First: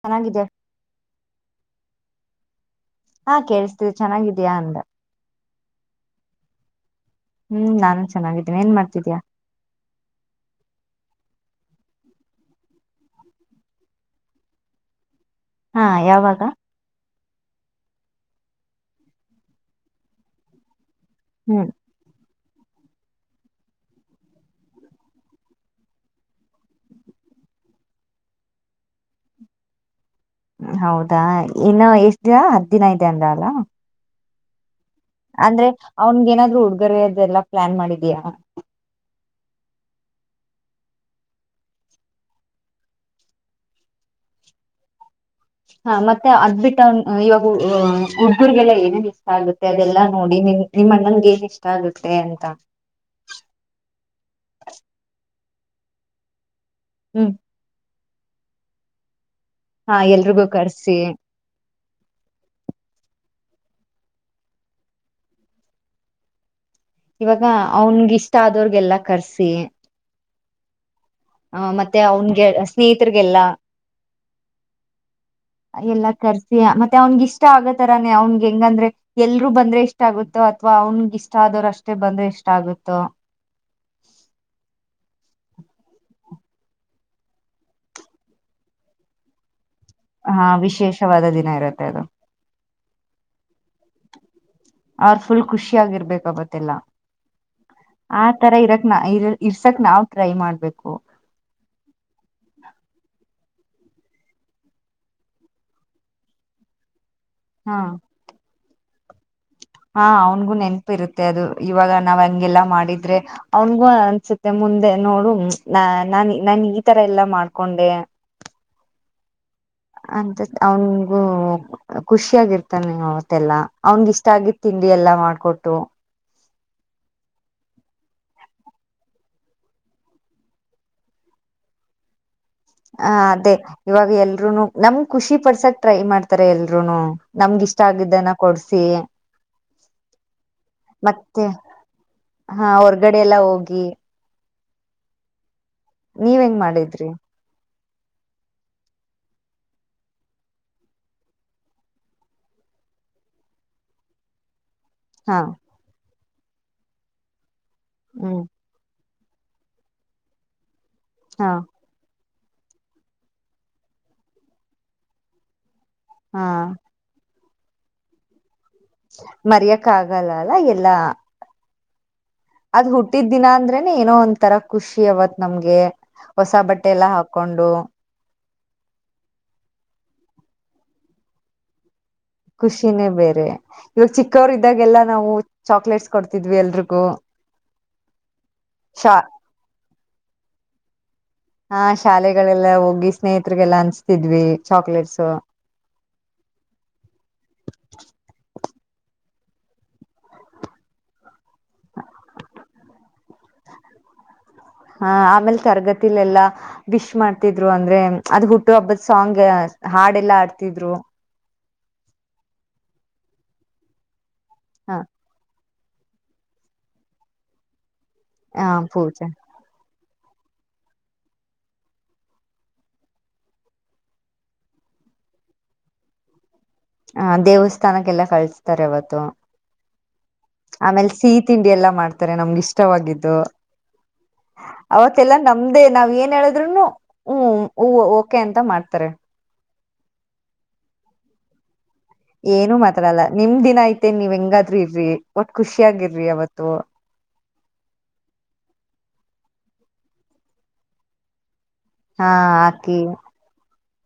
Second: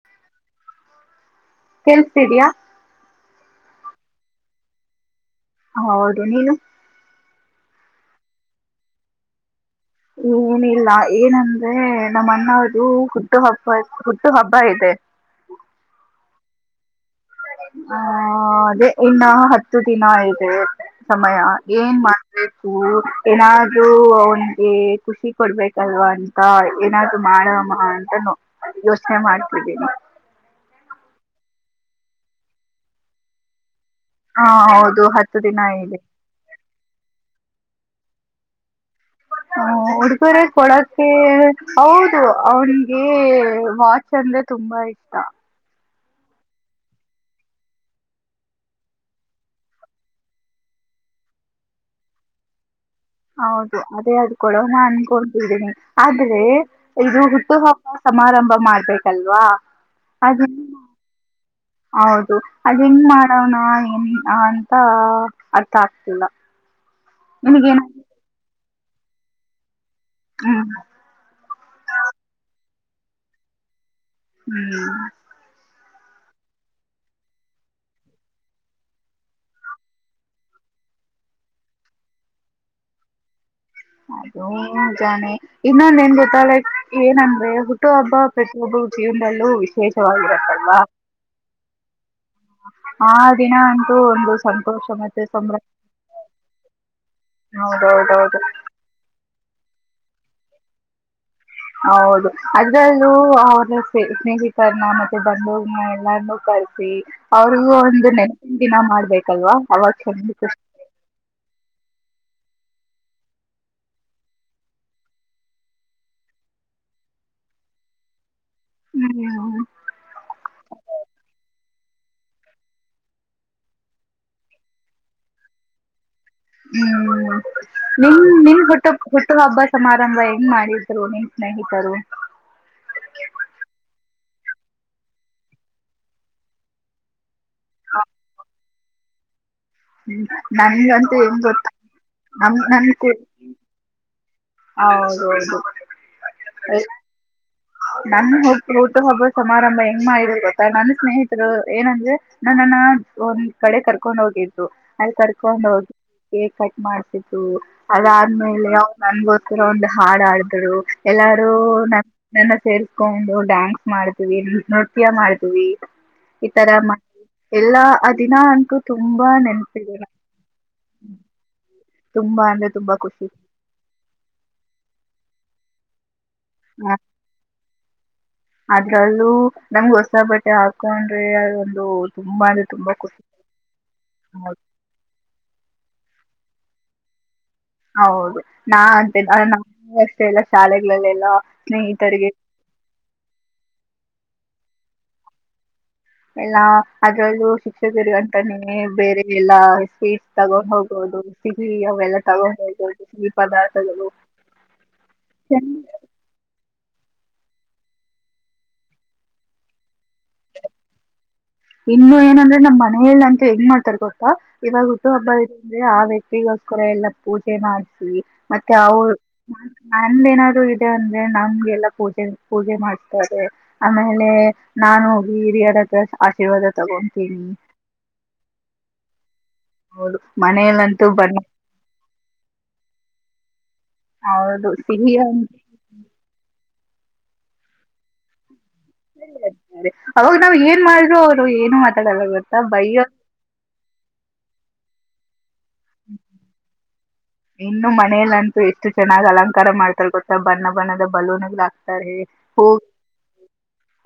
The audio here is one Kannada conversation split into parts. ಚೆನ್ನಾಗಿದೆ. ಕೇಳಿಸ್ತಿದೀಯಾ ಹಾ ಕೇಳಿಸ್ತಿದೆ ಚೆನ್ನಾಗಿದಯ ಅಂದೇ. ಹ ಹೌದು ನೀನು ಹ್ಮ್ ನಾನು ಚೆನ್ನಾಗಿದ್ದೀೇನಿ ಏನ್ ಮಾಡ್ತಿದೀಯ. ಏನಿಲ್ಲ ಏನಂದ್ರೆ ನಮ್ ನಮ್ಮಣ್ಣವರದು ಹುಟ್ಟ ಹಬ್ಬ ಹುಟ್ಟು ಹಬ್ಬ ಇದೆ. ಹಾ ಯಾವಾಗ ಹ ಅದೇ ಇನ್ನ ಹತ್ತು ದಿನ ಇದೆ. ಸಮಯ ಹ್ಮ್ ಏನ್ ಮಾಡ. ಏನಾದೂ ಅವನ್ಗೆ ಖುಷಿ ಕೊಡ್ಬೇಕಲ್ವಾ ಅಂತ ಏನಾದ್ೂ ಮಾಡಮ್ಮ ಅಂತ ಯೋಚನೆ ಮಾಡ್ತಿದ್ದೀನಿ. ಹೌದಾ ಇನ್ನು ಎಷ್ಟ ದಿನ ಹತ್ತ ದಿನ ಐತಿ ಅತ ಅಂದ್ ಅಲಾ. ಹಾ ಹೌದು ಹತ್ತು ದಿನ ಅಂದ್ರೆ ಇದೆ ಅವನ್ಗ ಏನಾದ್ರು ಉಡುಗೊರೆ ಅದು ಎಲ್ಲ ಪ್ಲಾನ್ ಮಾಡಿದೀಯಾ. ಹ ಉಡುಗರ ಕೊಡಕ್ಕೆ ಹೌದು ಅವನ್ಗೆ ವಾಚ್ ಅಂದ್ರೆ ತುಂಬಾ ಇಷ್ಟ. ಹಾ ಮತ್ತೆ ಅದ್ ಬಿಿಟ್ಟನ್ ಇವಾಗ ಹುಡುಗರ್ಗೆಲ್ಲ ಏನೇನ್ ಇಷ್ಟ ಆಗುತ್ತೆ ಅದೆಲ್ಲಾ ನೋಡಿ ನಿಮ ನಿಮ್ಮ ಅಣ್ಣನ್ಗೆ ಏನ್ ಇಷ್ಟ ಆಗುತ್ತೆ ಅಂತ ಹೌದು ಅದೇ ಅದಕಡ ನ ಅನ್ಕೊತಿದ್ದೇನಿ ಆದ್ರೆ ಇದು ಹ್ಮ್ ಹುಟ್ಟು ಹಾ ಸಮಾರಂಭ ಮಾಡ್ಬೇಕಲ್ವಾ. ಹಾ ಅದ ಎಲ್ರಿಗೂ ಕರ್ಸಿ ಹೌದು ಅದು ಹೆಂಗ್ ಮಾಡೋಣ ಎನ್ ಅಂತ ಅರ್ಥ ಆಗ್ತಿಲ್ಲ ಇವಾಗ ನಿಮಗೇನ ಅವನ್ಗ ಇಷ್ಟ ಆದ [unintelligible] ಎಲ್ಲಾ ಕರ್ಸಿ ಹ್ಮ್. ಹ ಮತ್ತೆ ಅವನ್ಗೆ ಸ್ನೇಹಿತರ್ಗೆಲ್ಲ ಹ್ಮ್. ಎಲ್ಲಾ ಕರ್ಸಿ ಮತ್ತೆ ಅವನ್ಗ ಇಷ್ಟ ಆಗೋತರಾನೇ ಅವನ್ಗೆ ಹೆಂಗಂದ್ರೆ ಎಲ್ರುೂ ಬಂದ್ರೆ ಇಷ್ಟ ಆಗುತ್ತೋ ಅಥ್ವಾ ಅವನ್ಗ ಇಷ್ಟ ಆದೋರು ಅಷ್ಟೇ ಬಂದ್ರೆ ಇಷ್ಟ ಆಗುತ್ತೋ ಅದೂ ನಿಜಾನೆ ಇನ್ನೊಂದ ಏನ್ ಗೊತ್ತಾ ಲೈಕ್ ಏನಂದ್ರೆ ಹುಟ್ಟು ಹಬ್ಬ ಪ್ರತಿಯೊಬ್ಬರ ಜೀವನಲ್ಲೂ ವಿಶೇಷ ಹಾ ವಿಶೇಷವಾದ ದಿನ ಇರುತ್ತೆ ಅದು. ಆ ದಿನ ಅಂತು ಒಂದು. ಸಂತೋಷ ಅವ್ರ ಮತ್ತೆ ಫುಲ್ ಸಂಭ್ರಮ ಖುಷಿ ಆಗಿರ್ಬೇಕ್ ಅವತ್ತೆಲ್ಲಾ. ಆ ಹೌದೌದೌದು ತರ ಇರಕ್ ನ ಇರ ಇರ್ಸಕ್ ನಾವ್ ಟ್ರೈ ಮಾಡ್ಬೇಕು. ಹೌದು ಅದ್ರಲ್ಲೂ ಅವರ ಸ್ನೇಹಿತರನ್ನ ಮತ್ತೆ ಬಂದವರನ್ನ ಎಲ್ಲನ್ನೂ ಕರೆಸಿ. ಅವ್ರಿಗೂ ಹಾ ಒಂದು ನೆನಪಿನ ದಿನ ಮಾಡಬೇಕು. ಹಾ ಅವನ್ಗೂ ನೆನಪು ಇರುತ್ತೆ ಅದು ಇವಾಗ ನಾವ್ ಹಂಗೆಲ್ಲ. ಮಾಡಿದ್ರೆ, ಅವನ್ಗೂ ಅನ್ಸುತ್ತೆ ಮುಂದೆ ನೋಡು ನ ನಾನ ನನ್ ಈ ತರ ಎಲ್ಲಾ ಮಾಡ್ಕೊಂಡೆ ಹ್ಮ್. ಅಂತ ಅವನ್ಗೂ ಖುಷಿ ಆಾಗಿರ್ತಾನೆ ಅವತ್ತೆಲ್ಲಾ ಅವನ್ ಇಷ್ಟ ಆಗಿತ್ ತಿಂಡಿ ಎಲ್ಲಾ ಮಾಡ್ಕೊಟ್ಟು ಹ್ಮ್ ನಿನ್ ನಿನ್ ಹುಟ್ಟ ಹುಟ್ಟು ಹಬ್ಬ ಸಮಾರಂಭ ಹೆಂಗ್ ಮಾಡಿದ್ರು ನಿನ್ ಸ್ನೇಹಿತರು. ಹ ಅದೇ ಇವಾಗ ಎಲ್ರುೂನು ನಮ್ ಖುಷಿ ಪಡ್ಸಕ್ ಟ್ರೈ ಮಾಡ್ತಾರೆ ಎಲ್ರುೂನು. ನಮ್ಗ ಇಷ್ಟ ಆಗಿದ್ದನ ಕೊಡ್ಸಿ. ಹ್ಮ್ ನಂಗಂತೂ ಏನ್ ಮತ್ತೆ ಗೊತ್ತಾ ಹಾ ಹೊರ್ಗಡೆ ಎಲ್ಲಾ ಹೋಗಿ ಹೌದೌದು. ನೀವ್ ಹೆಂಗ್ ಮಾಡಿದ್ರಿ. ನನ್ ಹಟು ಹುಟ್ಟು ಹಬ್ಬದ ಸಮಾರಂಭ ಹೆಂಗ ಮಾಡಿದ್ರು ಗೊತ್ತಾ ನನ್ನ ಸ್ನೇಹಿತರು ಏನಂದ್ರೆ ನನ್ನನ್ನ ಒಂದ್ ಕಡೆ ಕರ್ಕೊಂಡ್ ಹೋಗಿ ಅಲ್ಲಿ ಹಾ ಕರ್ಕೊಂಡು ಹೋಗಿ. ಕೇಕ್ ಕಟ್ ಮಾಡ್ಸಿದ್ದು. ಹ್ಮ್ ಅದಾದ್ಮೇಲೆ [unintelligible] ನನಗೋಸ್ಕರ ಒಂದ್ ಹಾಡ್ ಹಾಡಿದ್ರು. ಎಲ್ಲಾರು ಹಾ ನ. ನನ್ನ ಸೇರಿಕೊಂಡ್ರು ಡ್ಯಾನ್ಸ್ ಮಾಡ್ತೀವಿ ನೃತ್ಯ ಮಾಡ್ತೀವಿ. ಹಾ ಈ ತರ ಮಾಡ. ಎಲ್ಲಾ ಅ ದಿನ ಅಂತು. ಮರೆಯಕ್ಕ ಆಗಲ್ಲ ಅಲ್ಲ ಎಲ್ಲಾ. ತುಂಬಾ ಅಂದ್ರೆ ಅದ್ ತುಂಬಾ ಹುಟ್ಟಿದ ಖುಷಿ ದಿನಾ ಅಂದ್ರೇನೆ ಏನೋ ಒಂದ್ರ ಖುಷಿ ಅವತ್ ನಮ್ಗೆ. ಹೊಸ ಬಟ್ಟೆ ಆ, ಎಲ್ಲಾ ಹಾಕೊಂಡು. ಅದ್ರಲ್ಲೂ ನಮ್ ಹೊಸ ಬಟ್ಟೆ ಹಾಕೊಂಡ್ರೆ ಅ ಒಂದು. ಖುಷಿನೇ ಬೇರೆ ಇವಾಗ ಚಿಕ್ಕವರು ಇದ್ದಾಗೆಲ್ಲಾ ನಾವು ಚಾಕ್ಲೇಟ್ ಕೊಡ್ತಿದ್ವಿ ಎಲ್ರಿಗೂ. ಹೌದು ನಾ ಶಾ ಅಂತ [unintelligible] ಮ ಎಲ್ಲ ಶಾಲೆಲ್ಲೆಲ್ಲ ಹಾ ಶಾಲೆಗಳೆಲ್ಲ ಹೋಗಿ ಸ್ನೇಹತ್ರಿಗೆಲ್ಲ ಅನ್ಸ್ತಿದ್ವಿ ಚಾಕ್ಲೇಟ್ ಸೊ. ಎಲ್ಲ ಅದ್ರಲ್ಲೂ ಶಿಕ್ಷಕರು ಅಂತಾನೇ ಬೇರೆ ಎಲ್ಲಾ ಸ್ವೀಟ್ ತಗೊಂಡ್ ಹೋಗೋದು ಸಿಹಿ ಅವೆಲ್ಲ ತಗೊಂಡ್ ಹೋಗೋದು ಸಿಲಹಿ ಪದಾರ್ಥಗಳು ಹಾ ಆಮೇಲೆ ತರಳಳಎಲ್ಲಾ ವಿಶ್ ಮಾಡ್ತಿದ್ರು ಅಂದ್ರೆ ಅದ್ ಹುಟ್ಟು ಹಬ್ಬದ ಸಾಂಗ್ ಹಾಡ್ ಎಲ್ಲಾ ಆಡ್ತಿದ್ರು ಇನ್ನು ಏನಂದ್ರೆ ನಮ್ ಮನಲ್ಲ ಅಂತ ಹೆಂಗ ಮಾಡ್ತಾರೆ ಗೊ ಇವಾಗ ಹ ಹುಟ್ಟು ಹಬ್ಬ ಅಂದೆ ಆ ವ್ಯಕ್ತಿಗೋಸ್ಕರ ಎಲ್ಲಾ ಪೂಜೆ ಮಾಡ್ ಹ ಮತ್ತೆ ಅರ್. ಪೂಜೆ ನಮ ಏನಾದ್ರು ಇದೆ ಅಂದ್ರೆ ನಮ್ಗೆಲ್ಲಾ ಪೂಜೆ ಪೂಜೆ ಮಾಡ್ತಾರೆ ಆಮೇಲೆ ನಾ ಹೋಗಿ ಹಿರಿಯರ ಹತ್ರ ಆಶೀರ್ವಾದ ಹ ತಗೊತೀನಿ ದೇವಸ್ಥಾನಕ್ಕೆಲ್ಲ ಕಳ್ಸ್ತಾರೆ ಅವವತ್ತು ಹೌದು ಮನೆಯಲ್ಲಂತೂ ಆಮೇಲೆ ಬಣ್ಣ ಸಿಹಿ ತಿಂಡಿ ಎಲ್ಲಾ ಮಾಡ್ತಾರೆ ನಮ್ಗೆ ಇಷ್ಟವಾಗಿದ್ದು ಹೌದು ಸಿಹಿ ಅವತ್ತೆಲ್ಲ ನಮ್ದೇ ನಾವ್ ಏನ್ ಹೇಳಿದ್ರುನು ಹ್ಮ್ ಹೂ ಓಕೆ ಅಂತ ಮಾಡ್ ಅವಾಗ್ ನಾವ್ ಏನ್ ಮಾಡರು. ಏನು ಮಾತಾಡಲ್ಲ ಗೊತ್ತಾ ಏನು ಬೈಯೋ ಮಾತಾಡಲ್ಲ ನಿಮ್ ದಿನ ಐತೆೇನ್ ನೀವ್ ಹೆಂಗಾದ್ರರು ಇರ್ರಿ ಖುಷಿಯಾಗಿರ್ ಅವತ್ತು ಇನ್ನು ಮನೇಲ್ಲಂತು ಎಷ್ಟು ಚೆನ್ನಾಗ್ ಅಲಂಕಾರ ಮಾಡ್ತಾರೆ ಗೊತ್ತಾ ಬಣ್ಣ ಬಣ್ಣದ ಬಲೂನ್ಗಳತ ಹಾ ಹಾಕಿ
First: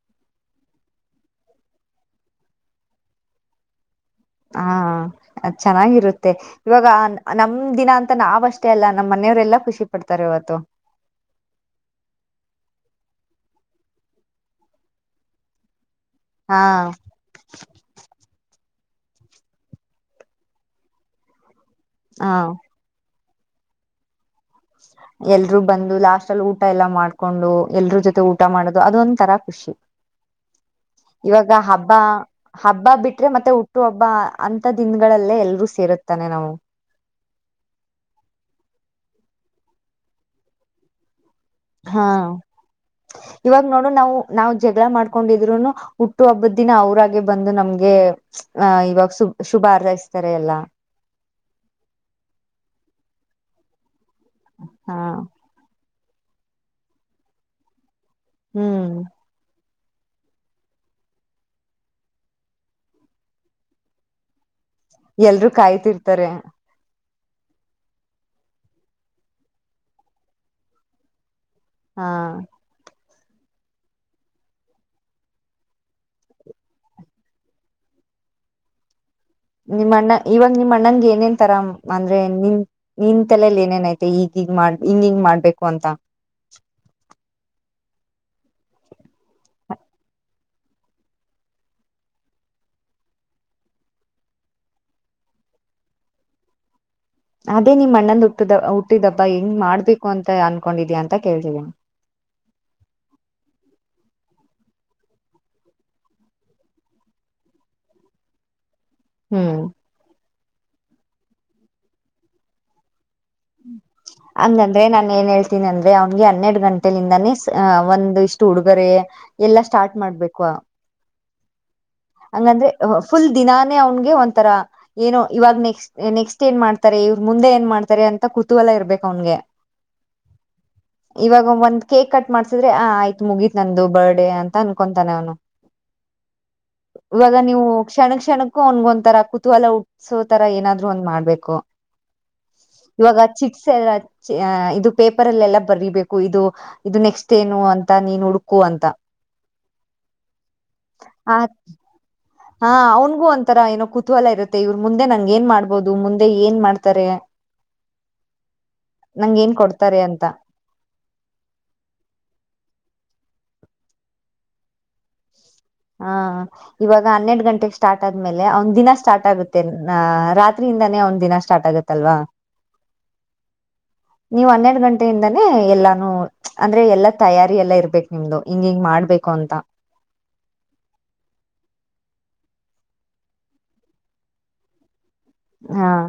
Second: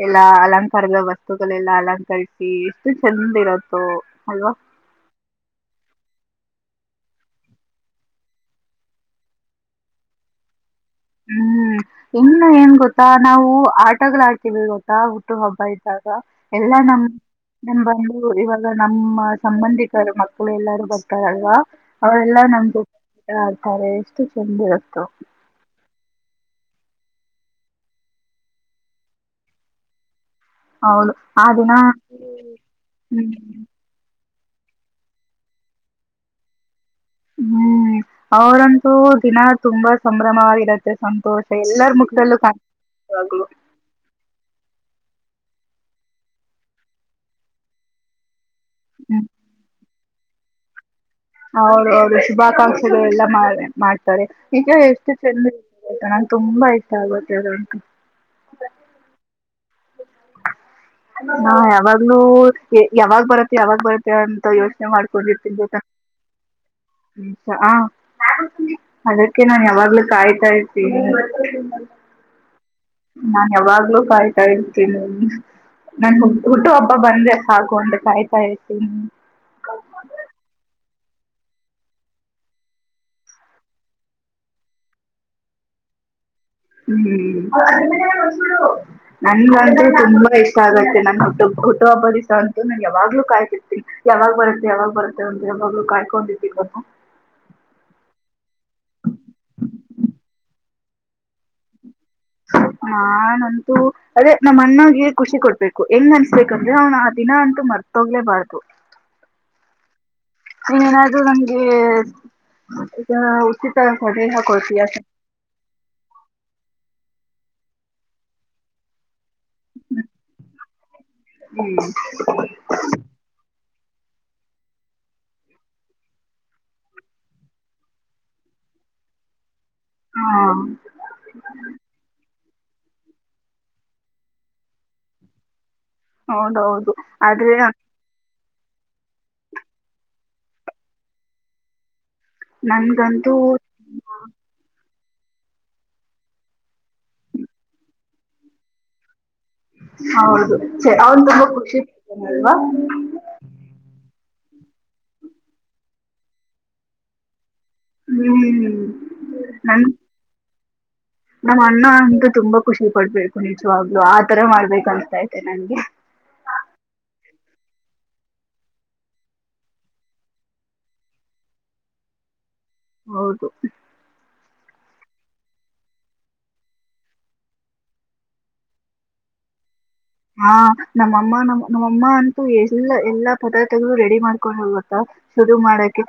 ಎಲ್ಲಾ ಅಲಂಕಾರದ ವಸ್ತುಗಳೆಲ್ಲಾ ಅಲಂಕರಿಸಿ ಎಷ್ಟು ಚಂದ ಇರತ್ತೋ ಅಲ್ವಾ. ಹಾ ಚೆನ್ನಾಗಿರುತ್ತೆ ಇವಾಗ ನಮ್ ದಿನ ಅಂತ ನಾವ್ ಅಷ್ಟೇ ಅಲ್ಲ ನಮ್ಮ್ ಮನೆಯವರೆಲ್ಲಾ ಖುಷಿ ಪಡ್ತಾರೆ ಇವತ್ತು ಹ್ಮ್ ಇನ್ನು ಏನ್ ಗೊತ್ತಾ ನಾವು ಆಟಗಳ ಆಡ್ತೀವಿ ಗೊತ್ತಾ ಹುಟ್ಟು ಹಬ್ಬ ಹಾ ಎಲ್ಲಾ ನಮ್ ನಮ್ ಬಂದು ಇವಾಗ್. ಈಗ ನಮ್ಮ ಸಂಬಂಧಿಕರು ಮಕ್ಕಳು ಎಲ್ಲಾರೂ ಬರ್ತಾರಲ್ವಾ ಹ ಅವರೆಲ್ಲಾ ನಮ್ದು ಆಡ್ತಾರೆ ಎಷ್ಟು ಚೆಂದ ಇರುತ್ತೋ ಎಲ್ರೂ ಬಂದು ಲಾಸ್ಟ್ ಅಲ್ಲಿ ಊಟ ಎಲ್ಲಾ ಮಾಡ್ಕೊಂಡು ಎಲ್ರ ಜೊತೆ ಊಟ ಮಾಡೋದು ಅದೊಂ ತರಾ ಖುಷಿ ಹೌದು ಆ ಇವಾಗ ದಿನ ಹಬ್ಬ ಹಬ್ಬ ಬಿಟ್ರೆ ಹ್ಮ್ ಮತ್ತೆ ಹುಟ್ಟು ಹಬ್ಬ ಅಂತ ದಿನಗಳಲ್ಲೇ ಎಲ್ರೂ ಸೇರುತ್ತಾನೆ ನಾವು ಹ್ಮ್ ಅವರಂತೂ ದಿನ ತುಂಬಾ ಸಂಭ್ರಮವಾಗಿರತ್ತೆ. ದೋಶ [inaudible] ಎಲ್ಲಾರ ಹಾ ಮುಖದಲ್ಲೂ ಕಾಣ್ತಿತ್ತ ಯಾವಾಗ್ಲೂ ಇವಾಗ ನೋಡು ನಾವು ನಾವು ಜಗಳ ಮಾಡ್ಕೊಂಡಿದ್ರುನು ಹುಟ್ಟು ಹಬ್ಬದ ದಿನ ಅವ್ರಾಗೆ ಬಂದು ನಮ್ಗೆ ಹ ಇವಾಗ ಹ್ಮ್ ಶು ಶುಭಾ ಹಾರೈಸತ್ತಾರೆ. ಸರೆಯಲ್ಲ ಹೌದು ಅವರು ಶುಭಾಕಾಂಕ್ಷೆಗಳೆಲ್ಲ ಮಾಡ ಮಾಡ್ ಈಗ ಹಾ ಎಷ್ಟು ಚಂದ ಆಯ್ತಾ ನನಗೆ ತುಂಬಾ ಇಷ್ಟ ಆಗುತ್ತೆ ಅದುಂತು ಹ್ಮ್ ಹಾ ಯಾವಾಗ್ಲೂ ಯಾವಾಗ್ ಬರತ್ತೆ ಯಾವಾಗ್ ಬರತ್ತ ಅಂತ ಯೋ ಎಲ್ರರು ಕಾಯ್ತಿರ್ತಾರೆ ಹ ಹ ಅದಕ್ಕೆ ನಾ ಯಾವಾಗ್ಲೂ ಕಾಯ್ತಾ ಇರ್ತೀನಿ ಹಾ ನಾನ್ ಯಾವಾಗ್ಲೂ ಕಾಯ್ತು ನಾ ಇರ್ತೀನಿ ನನ್ ಹುಟ್ಟು ಹಬ್ಬ ಬಂದ್ರೆ ಸಾಕು ಅಂತ ಕಾಯ್ತಾ ಇರ್ತೀನಿ ನಿಮ್ಮ್ ಅಣ್ಣ ಇವಾಗ ನಿಮ್ಮ್ ಅಣ್ಣಂಗ ಏನ್ ಏನೇನ್ ತರ ಅಂದ್ರೆ ನಿನ್ ನಿ ತಲಲಿ ಏನೇನ್ಐತೆ ಈಗ ಹಿಗ್ ಮಾಡ ಹಿಂಗ ಹಿಂಗ್ ಮಾಡ್ಬೇಕು ಅಂತ ಹ್ಮ್ [inaudible] ನನ್ಗಂತೂ ತುಂಬಾ ಇಷ್ಟ ಇ ಆತ್ತೆ ನನ್ ಹಟ್ಟ ಹುಟ್ಟುಹಬ್ಬದ ದಿಸ ಅಂತ ನು ಯಾಗ್ಲೂ ಕಾಯ್ತಿರ್ತೀನಿ ಯಾಗ ಬರುತ್ತೆ ಯಾವಾಗ್ ಬರುತ್ತೆ ಅಂತ ಯಾವಾಗ್ಲೂ ಕಾಯ್ಕೊಂಡಿದ್ದೀನ ಅಂತ ಅದೇ ನಿಮ್ ಅಣ್ಣದು ಹುಟ್ಟಿದ ಹುಟ್ಟಿದ ಹಬ್ಬ ಹೆಂಗ್ ಮಾಡ್ಬೇಕು ಅಂತ ಅನ್ಕೊಂಡಿದ್ಯಾಾ ಅಂತ ಕೇಳ್ತಿದ್ದೀನಿ ನನ್ಂತೂ ಅದೇ ನಮ್ಮ ಅಣ್ಣಗೆ ಖುಷಿ ಕೊಡ್ಬೇಕು ಹೆಂಗ್ ಅನ್ಸ್ಬೇಕಂದ್ರೆ ಅವ್ನ್ ಆ ದಿನ ಅಂತು ಮರ್ತೋಗ್ಲೇಬಾರ್ದು ಹ್ಮ್ ನೀ ಏನಾದ್ರು ನಮ್ಗೆ ಅಂಗಂದ್ರೆ ನಾನನ್ ಏನ್ ಹೇಳ್ತೀನಿ ಅಂದ್ರೆ ಅವನ್ಗೆ ಹನ್ನೆರಡ್ ಗಂಟೆಲಿಂದಾನೇ ಒಂದು ಇಷ್ಟು ಉುಡುಗೊರೆ ಎಲ್ಲಾ ಸ್ಟಾರ್ಟ್ ಮಾಡ್ಬೇಕು ಹ್ಮ ಹಂಗಂದ್ರೆ ಫುಲ್ ದಿನಾ ಅವನ್ಗೆ ಒಂಥರ ಏನೋ ಇವಾಗ್ ನೆಕ್ಸ್ಟ್ ನೆಕ್ಸ್ಟ್ ಏನ್ ಮಾಡ್ತಾರೆ ಇವ್ರ ಮುಂದೆ ಏನ್ ಮಾಡ್ತಾರೆ ಅಂತ ಕುತೂಹಲ ಇರ್ಬೇಕು ಅವನಿಗೆ ಹಾ ಇವಾಗ ಒಂದ್ ಕೇಕ್ ಕಟ್ ಮಾಡ್ಸಿದ್ರೆ ಆ ಆಯ್ತ್ ಮುಗೀತ್ ನಂದು ಬರ್ಡೇ ಅಂತ ಅನ್ಕೊತಾನೆ ಅವನು ಹೌದ ಹೌದ ಇವಾಗ ನೀವು ಕ್ಷಣ ಕ್ಷಣ ಅವನಿಗೊಂತರ ಕುತೂಹಲ ಉಟ್ಸೋ ತರ ಏನಾದ್ರು ಒಂದ್ ಮಾಡ್ಬೇಕು ಇವಾಗ ನನ್ಗಂತೂ ಚಿಟ್ಸ್ ಎಲ್ಲ ಇದು ಪೇಪರ್ಲ್ಲೆಲ್ಲ ಬರೀಬೇಕು ಇದು ಇದು ನೆಕ್ಸ್ಟ್ ಏನು ಅಂತ ನೀನ್ ಹುಡುಕು ಅಂತ ಹೌದು ಸರಿ ಅವನ್ ಆ ತುಂಬಾ ಖುಷಿ ಅಲ್ವಾ ಹಾ ಅವನ್ಗೂ ಒಂಥರ ಏನೋ ಕುತೂಹಲ ಇರುತ್ತೆ ಮತ್ತೆ ಇವ್ರ ಮುಂದೆ ನಂಗ ಏನ್ ಮಾಡ್ಬೋದು ಮುಂದೆ ಏನ್ ಮಾಡ್ತಾರೆ ನಂಗ ಏನ್ ಕೊಡ್ತಾರೆ ಅಂತ ಹ್ಮ್್ಮ ನಮ್ಮ ಅಣ್ಣ ಅಂತ ತುಂಬಾ ಖುಷಿ ಪಡ್ಬೇಕು ನಿಜವಾಗ್ಲುೂ ಆತರ ಮಾಡ್ಬೇಕ ಅಂತತ ಹಾ ಇವಾಗ ಹನ್ನೆಡು ಗಂಟೆ ಸ್ಟಾರ್ಟ್ ಆದ್ಮೇಲೆ ಅವನ್್ ದಿನ ಸ್ಟಾರ್ಟ್ ಆಗುತ್ತೆ ರಾತ್ರಿಯಿಂದಾನೇ ಅವ್ ದಿನ ಸ್ಟಾರ್ಟ್ ಆಗುತ್ತಲ್ವಾ ಹೌದು ಿಂದಾನೇ ಎಲ್ಲಾನು ಅಂದ್ರೆ ಎಲ್ಲಾ ತಯಾರಿ ಎಲ್ಲಾ ಇರ್ಬೇಕು ನಿಮ್ದು ಹಿಂಗ ಹಿಂಗ್ ಮಾಡ್ಬೇಕು ಅಂತ ಹಾ ನಮ್ಮಮ್ಮ ನಮ್ಮ ನಮ್ಮಮ್ಮ ಅಂತೂ ಎಲ್ಲಾ ಎಲ್ಲಾ ಪದಾರ್ಥಗಳು ರೆಡಿ ಮಾಡ್ಕೊಂಡು ಹೋಗೋಗತ್ತಾ ಶುರು ಹ ಮಾಡಕ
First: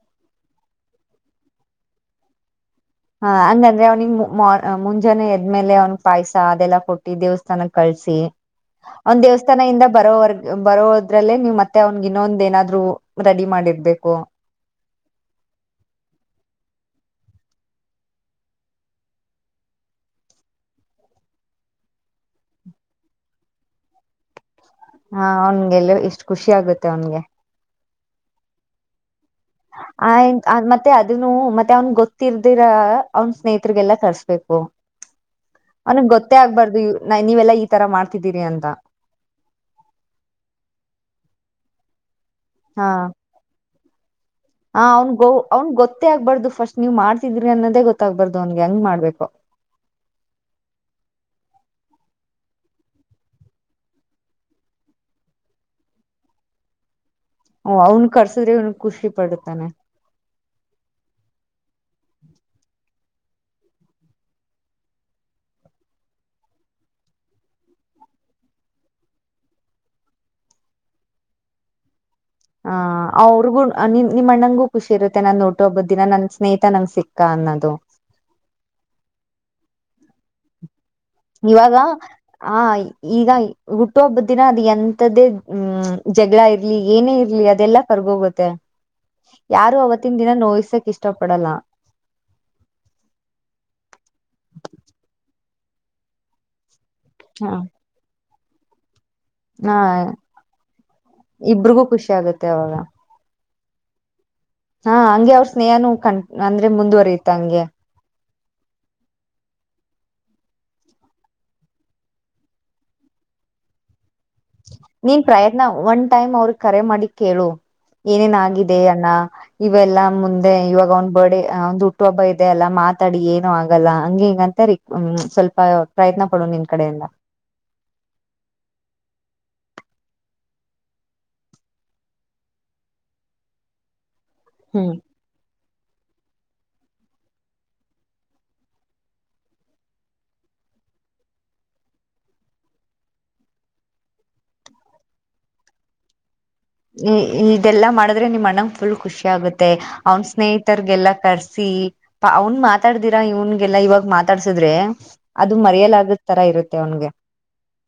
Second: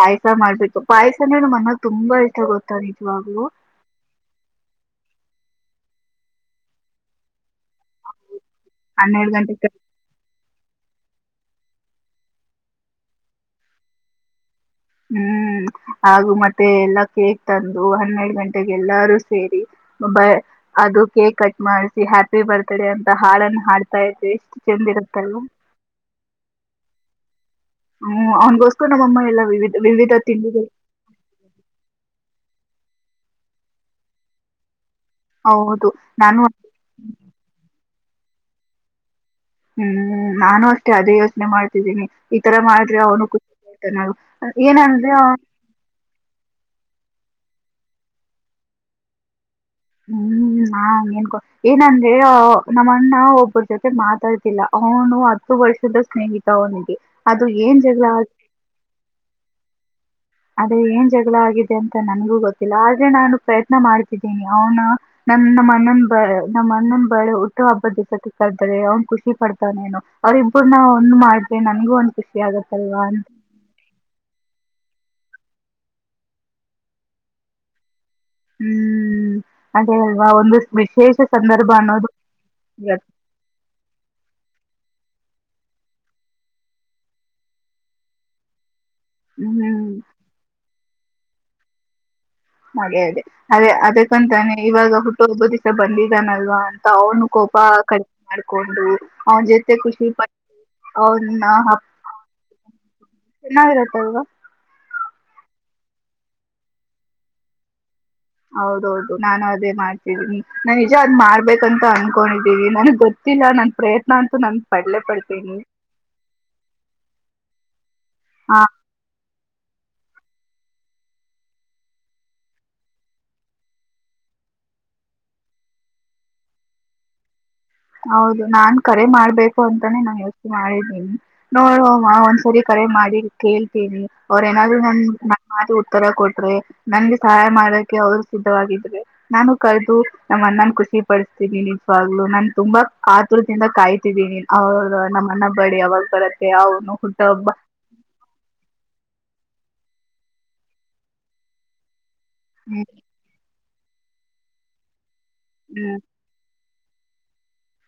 ಪಾಯಸ ಮಾಡ್ಬೇಕು ಪಾಯಸನ ಮನಗ್ ತುಂಬಾ ಇಷ್ಟ ಗೊತ್ತ ಹಾ ಹಂಗಂದ್ರೆ ಅವ್ನಿಿಗೆ ಮುಂಜಾನೆ ಎದ್ದ ಇದ್ಮೇಲೆ ಅವ್ನ್ ಪಾಯಸ ಅದೆಲ್ಲ ಕೊಟ್ಟ ದೇವ ಕಳಸಿ ಒಂದ್ ಹನ್ನೆರಡು ದೇವಸ್ಥಾನ ಗಂಟೆ ಇಿಂದ ಬರೋವರ್ಗ್ ಬರೋ ಅದ್ರಲ್ಲೇ ನೀವು್ ಮತ್ತೆ ಅವನ್ಗ ಇನ್ನೊಂದ ಏನಾದ್ರು ರೆಡಿ ಮಾಡಿರ್ಬೇಕು ಹ್ಮ್ ಹಾಗು ಮತ್ತೆ ಎಲ್ಲಾ ಕೇಕ್ ತಂದು ಹನ್ನೆರಡು ಗಂಟೆಗೆ ಎಲ್ಲಾರೂ ಸೇರಿ ಬ ಅದು ಕೇಕ್ ಕಟ್ ಮಾಡಸಿ ಹ್ಯಾಪಿ ಬರ್ತ್ಡೇ ಅಂತ ಹಾಡನ್ನ ಹಾಡ್ತಾ ಇದವಿಷ್ಟ ಹಾ ಅವನ್ಗೆಲ್ಲ ಇಷ್ಟ್ ಖುಷಿ ಆಗುತ್ತೆ ಅವನ್ಗೆ ಹ್ಮ್ ಅವ್ಗೋಸ್ಕು ನಮ್ಮಮ್ಮ ಎಲ್ಲ ವಿವಿಧ ವಿವಿಧ ಆಯ್ ತಿಂಡಿಗಳು ಮತ್ತೆ ಅದನ್ನು ಮತ್ತೆ ಅವನ್ ಗೊತ್ತಿರ್ದಿರ ಅವನ್ ಸ್ನೇಹಿತಗೆಲ್ಲ ಕರ್ಸ್ಬೇಕು ಹೌದು ಅವನನ್ ಗೊತ್ತೇ ನಾನು ಆಗ್ಬಾರ್ದು ನೀವೆಲ್ಲಾ ಈ ತರ ಮಾಡ್ ಮಾಡತಿದ್ದೀರಿ ಅಂತ ಹ್ಮ್ ನಾನು ಅಷ್ಟೇ ಅದೇ ಯೋಚನೆ ಮಾಡ್ತಿದ್ದೀನಿ ಈ ತರ ಮಾಡ್ರಿ ಅವ್ನು ನ ಹಾ ಅವ್ನ್ ಗ ಅವ್ನ್ ಗೊತ್ತ ಆಗ್ಬಾರ್ದು ಫಸ್ಟ್ ನೀ್ ಮಾಡ್ತಿದ್ರಿ ಅನ್ನೋದೇ ಗೊತ್ತಾಗಬಾರ್ದು ಅವನ್ಗೆ ಹಂಗ್ ಮಾಡ್ಬೇಕು ಹ್ಮ್ ನ ನ್ಕೊ ಏನಂದ್ರೆ ನಮ್ಮಣ್ಣ ಒಬ್ಬರ ಜೊತೆ ಮಾತಾಡ್ತಿಲ್ಲ ಅವನು ಹತ್ತು ವರ್ಷದ ಸ್ನೇಹಿತ ಅವನಿಗೆ ಅದು ಓ ಏನ್ ಜಗಳ ಅವ್ನ್ ಕರ್ಸುದ್ರೆ ಅವನ್ ಖುಷಿ ಪಡ್ತಾನೆ ಅದೇ ಏನ್ ಜಗಳ ಆಗಿದೆ ಅಂತ ನನ್ಗೂ ಗೊತ್ತಿಲ್ಲ ಆದ್ರೆ ನಾನು ಪ್ರಯತ್ನ ಮಾಡ್ತಿದ್ದೀನಿ ಅವನ ನನ್ನ ನಮ್ಮ ಅಣ್ಣನ್ ಬ ನಮ್ಮ ಅಣ್ಣನ್ ಬಳೆ ಹುಟ್ಟು ಹಬ್ಬದ ದಿವಸಕ್ಕೆ ಕರೆದಾರೆ ಅವ್ನ್ ಖುಷಿ ಪಡ್ತವೇನು ಅವ್ರ ಇಬ್ಬರನ್ನ ಒಂದ್ ಮಾಡಿದ್ರೆ ನನ್ಗೂ ಒಂದ ಹ ಅವ್ರಿಗು ನಿ ನಿಮ್ಮಣ್ಣಂಗು ಖುಷಿ ಇರುತ್ತೆ ನಾನನ್ ನೋಟ ಒಬ್ಬದ ದಿನ ನನ್ ಸ್ನೇಹಿತಾ ನಂಗ್ ಸಿಕ್ಕಾ ಅನ್ನೋದು ಹ್ಮ್ ಅೆಲ್ವಾ ಒಂದ ಇವಾಗ ಆ ಇರತ್ತೆ. ಈಗ ಹುಟ್ಟುಹಬ್ಬದ ದಿನ ಅದ್ ಎಂತ ತದಿದ್ ಹ್ಮ್ ಯಾರು ಹ್ಮ್ ಅವತ್ತಿನ ದಿನ ನೋಯ್ಸಕ್ ಇಷ್ ಷ್ಟಪಡಲಾ. ಹಾಗೆ ಹಾಗೆ ಅದೇ ಅದಕ್ಕಂತಾನೆ ಇವಾಗ ಹುಟ್ಟುಹಬ್ಬದ್ ದಿಸ ಬಂದಿದ್ದಾನಲ್ವಾ ತ ಅವನು ಕೋಪ ಹಾ ಕ ಮಾಡ್ಕೊಂಡು ಅವ್ನ್ ಜೊತೆ ಖುಷಿ ಪಟ್ ಅವ್ನ ಇಬ್ರಿಗೂ ಖುಷಿ ಆಗುತ್ತೆ ಅವಾಗ ಚೆನ್ನಾಗಿರುತ್ತೆ ಈಗ. ಹಾ ಹಂಗೆ ಅವ್ರ ಸ್ನೇಹಾನು ಕಂ ಅಂದ್ರೆ ಮುಂದುವರಿಯತ ಹಂಗೆ. ಹೌದು ಹೌದು ನಾನು ಅದೇ ಮಾಡ್ತಿದೀನಿ ನಾನ್ ನಿಜ ಅದ್ ಮಾಡ್ಬೇಕಂತ ಅನ್ಕೊಂಡಿದ್ದೀವಿ ನನ್ಗ್ ಗೊತ್ತಿಲ್ಲ ನನ್ ಪ್ರಯತ್ ನೀನ್ ಪ್ರಯತ್ನ ಒನ್ ಟೈಮ್ ಅವ್ರ್ಗ್ ಕರೆ ಮಾಡಿ ಕೇಳು. ಏನೇನ ಆ ಆಗಾಗಿದೆ ಅಣ್ಣ ಇವೆಲ್ಲಾ ಮುಂದೆ ಇವಾಗ ಅವ್ನ್ ಬರ್ಡೆ ಅವನ್ದು ಹುಟ್ಟುಹಬ್ಬ ಇದೆ ಅಲ್ಲ ಮಾತಾಡಿ ಏನು ಆಗಲ್ಲ, ಅಂಗೆ ಹಿಂಗಂತ ರಿಕ್ ಸ್ವಲ್ಪ ಪ್ರಯತ್ನ ಪಡುವ ನಿನ್ ಕಡೆಯಿಂದ. ಹೌದು ನಾನ್ ಕರೆ ಮಾಡ್ಬೇಕು ಅಂತಾನೇ ನಾನ್ ಯೋಚ್ನೆ ಮಾಡಿದ್ದೀನಿ ನೋಡ ಒಂದ್ಸರಿ ಕರೆ ಮಾಡಿ ಕೇಳ್ತೀನಿ. ಅವ್ರ್ ಏನಾದ್ ನ ಹ್ಮ್ ನ ಮಾತು ತರ ಕೊಟ್ರೆ ನನ್ಗೆ ಸಹಾಯ ಮಾಡಕೆ ಅವರು ಸಿದ್ಧವಾಗಿದ್ರೆ ನಾನು ಕಳದು ನಮ್ಮ ಅಣ್ಣನ್ ಖುಷಿ ಪಡಿಸತೀನಿ ನಿಜವಾಗ್ಲು ನನ್ ತುಂಬಾ ಕಾತುರ್ದಿಂದ ಕಾಯ್ತಿದೀನಿ ಅವ್ರ ನಮ್ಮಣ್ಣ ಬರ್ಡೇ ಯಾವಾಗ ಬರತ್ ಇ ಇ ಇದೆಲ್ಲಾ ಮಾಡಿದ್ರೆ ನಿಮ್ಮ್ ಅಣ್ಣಂಗ ಫುಲ್ ಖುಷಿ ಆಗುತ್ ಮತ್ತೆ ಅವ್ನ ಸ್ನೇಹಿತರ್ಗೆಲ್ಲ ಕರ್ಸಿ ಅವ್ನ್ ಹ್ಮ್ ಮಾತಾಡ್ದೀರಾ ಇವ್ನ್ ಎಲ್ಲಾ ಇವಾಗ ಮಾತಾಡ್ಸುದ್ರೆ ಅದು ಹ್ಮ್ ಮರೆಯಲಾಗ್ದ್ ತರ ಇರುತ್ ತೆ ಅವ್ನ್ಗೆ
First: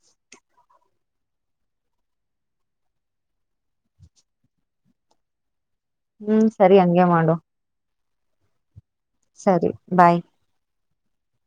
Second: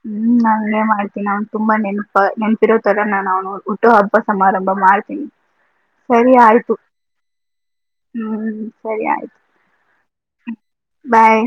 ಹ್ಮ್ ನಾನ್ ಹಂಗೆ ಮಾಡ್ತೀನಿ, ಅವ್ನ್ ತುಂಬಾ ನೆನಪ ನೆನಪಿರೋ ತರ ನಾನ್ ಅವ್ನು ಹುಟ್ಟು ಹಬ್ಬ ಸಮಾರಂಭ ಮಾಡ್ತೀನಿ. ಸರಿ ಹ್ಮ್ ಆಯ್ತು ಹಂಗೆ ಮಾಡು ಹ್ಮ್ ಸರಿ ಆಯ್ತು ಸರಿ ಬಾಯ್ ಬಾಯ್.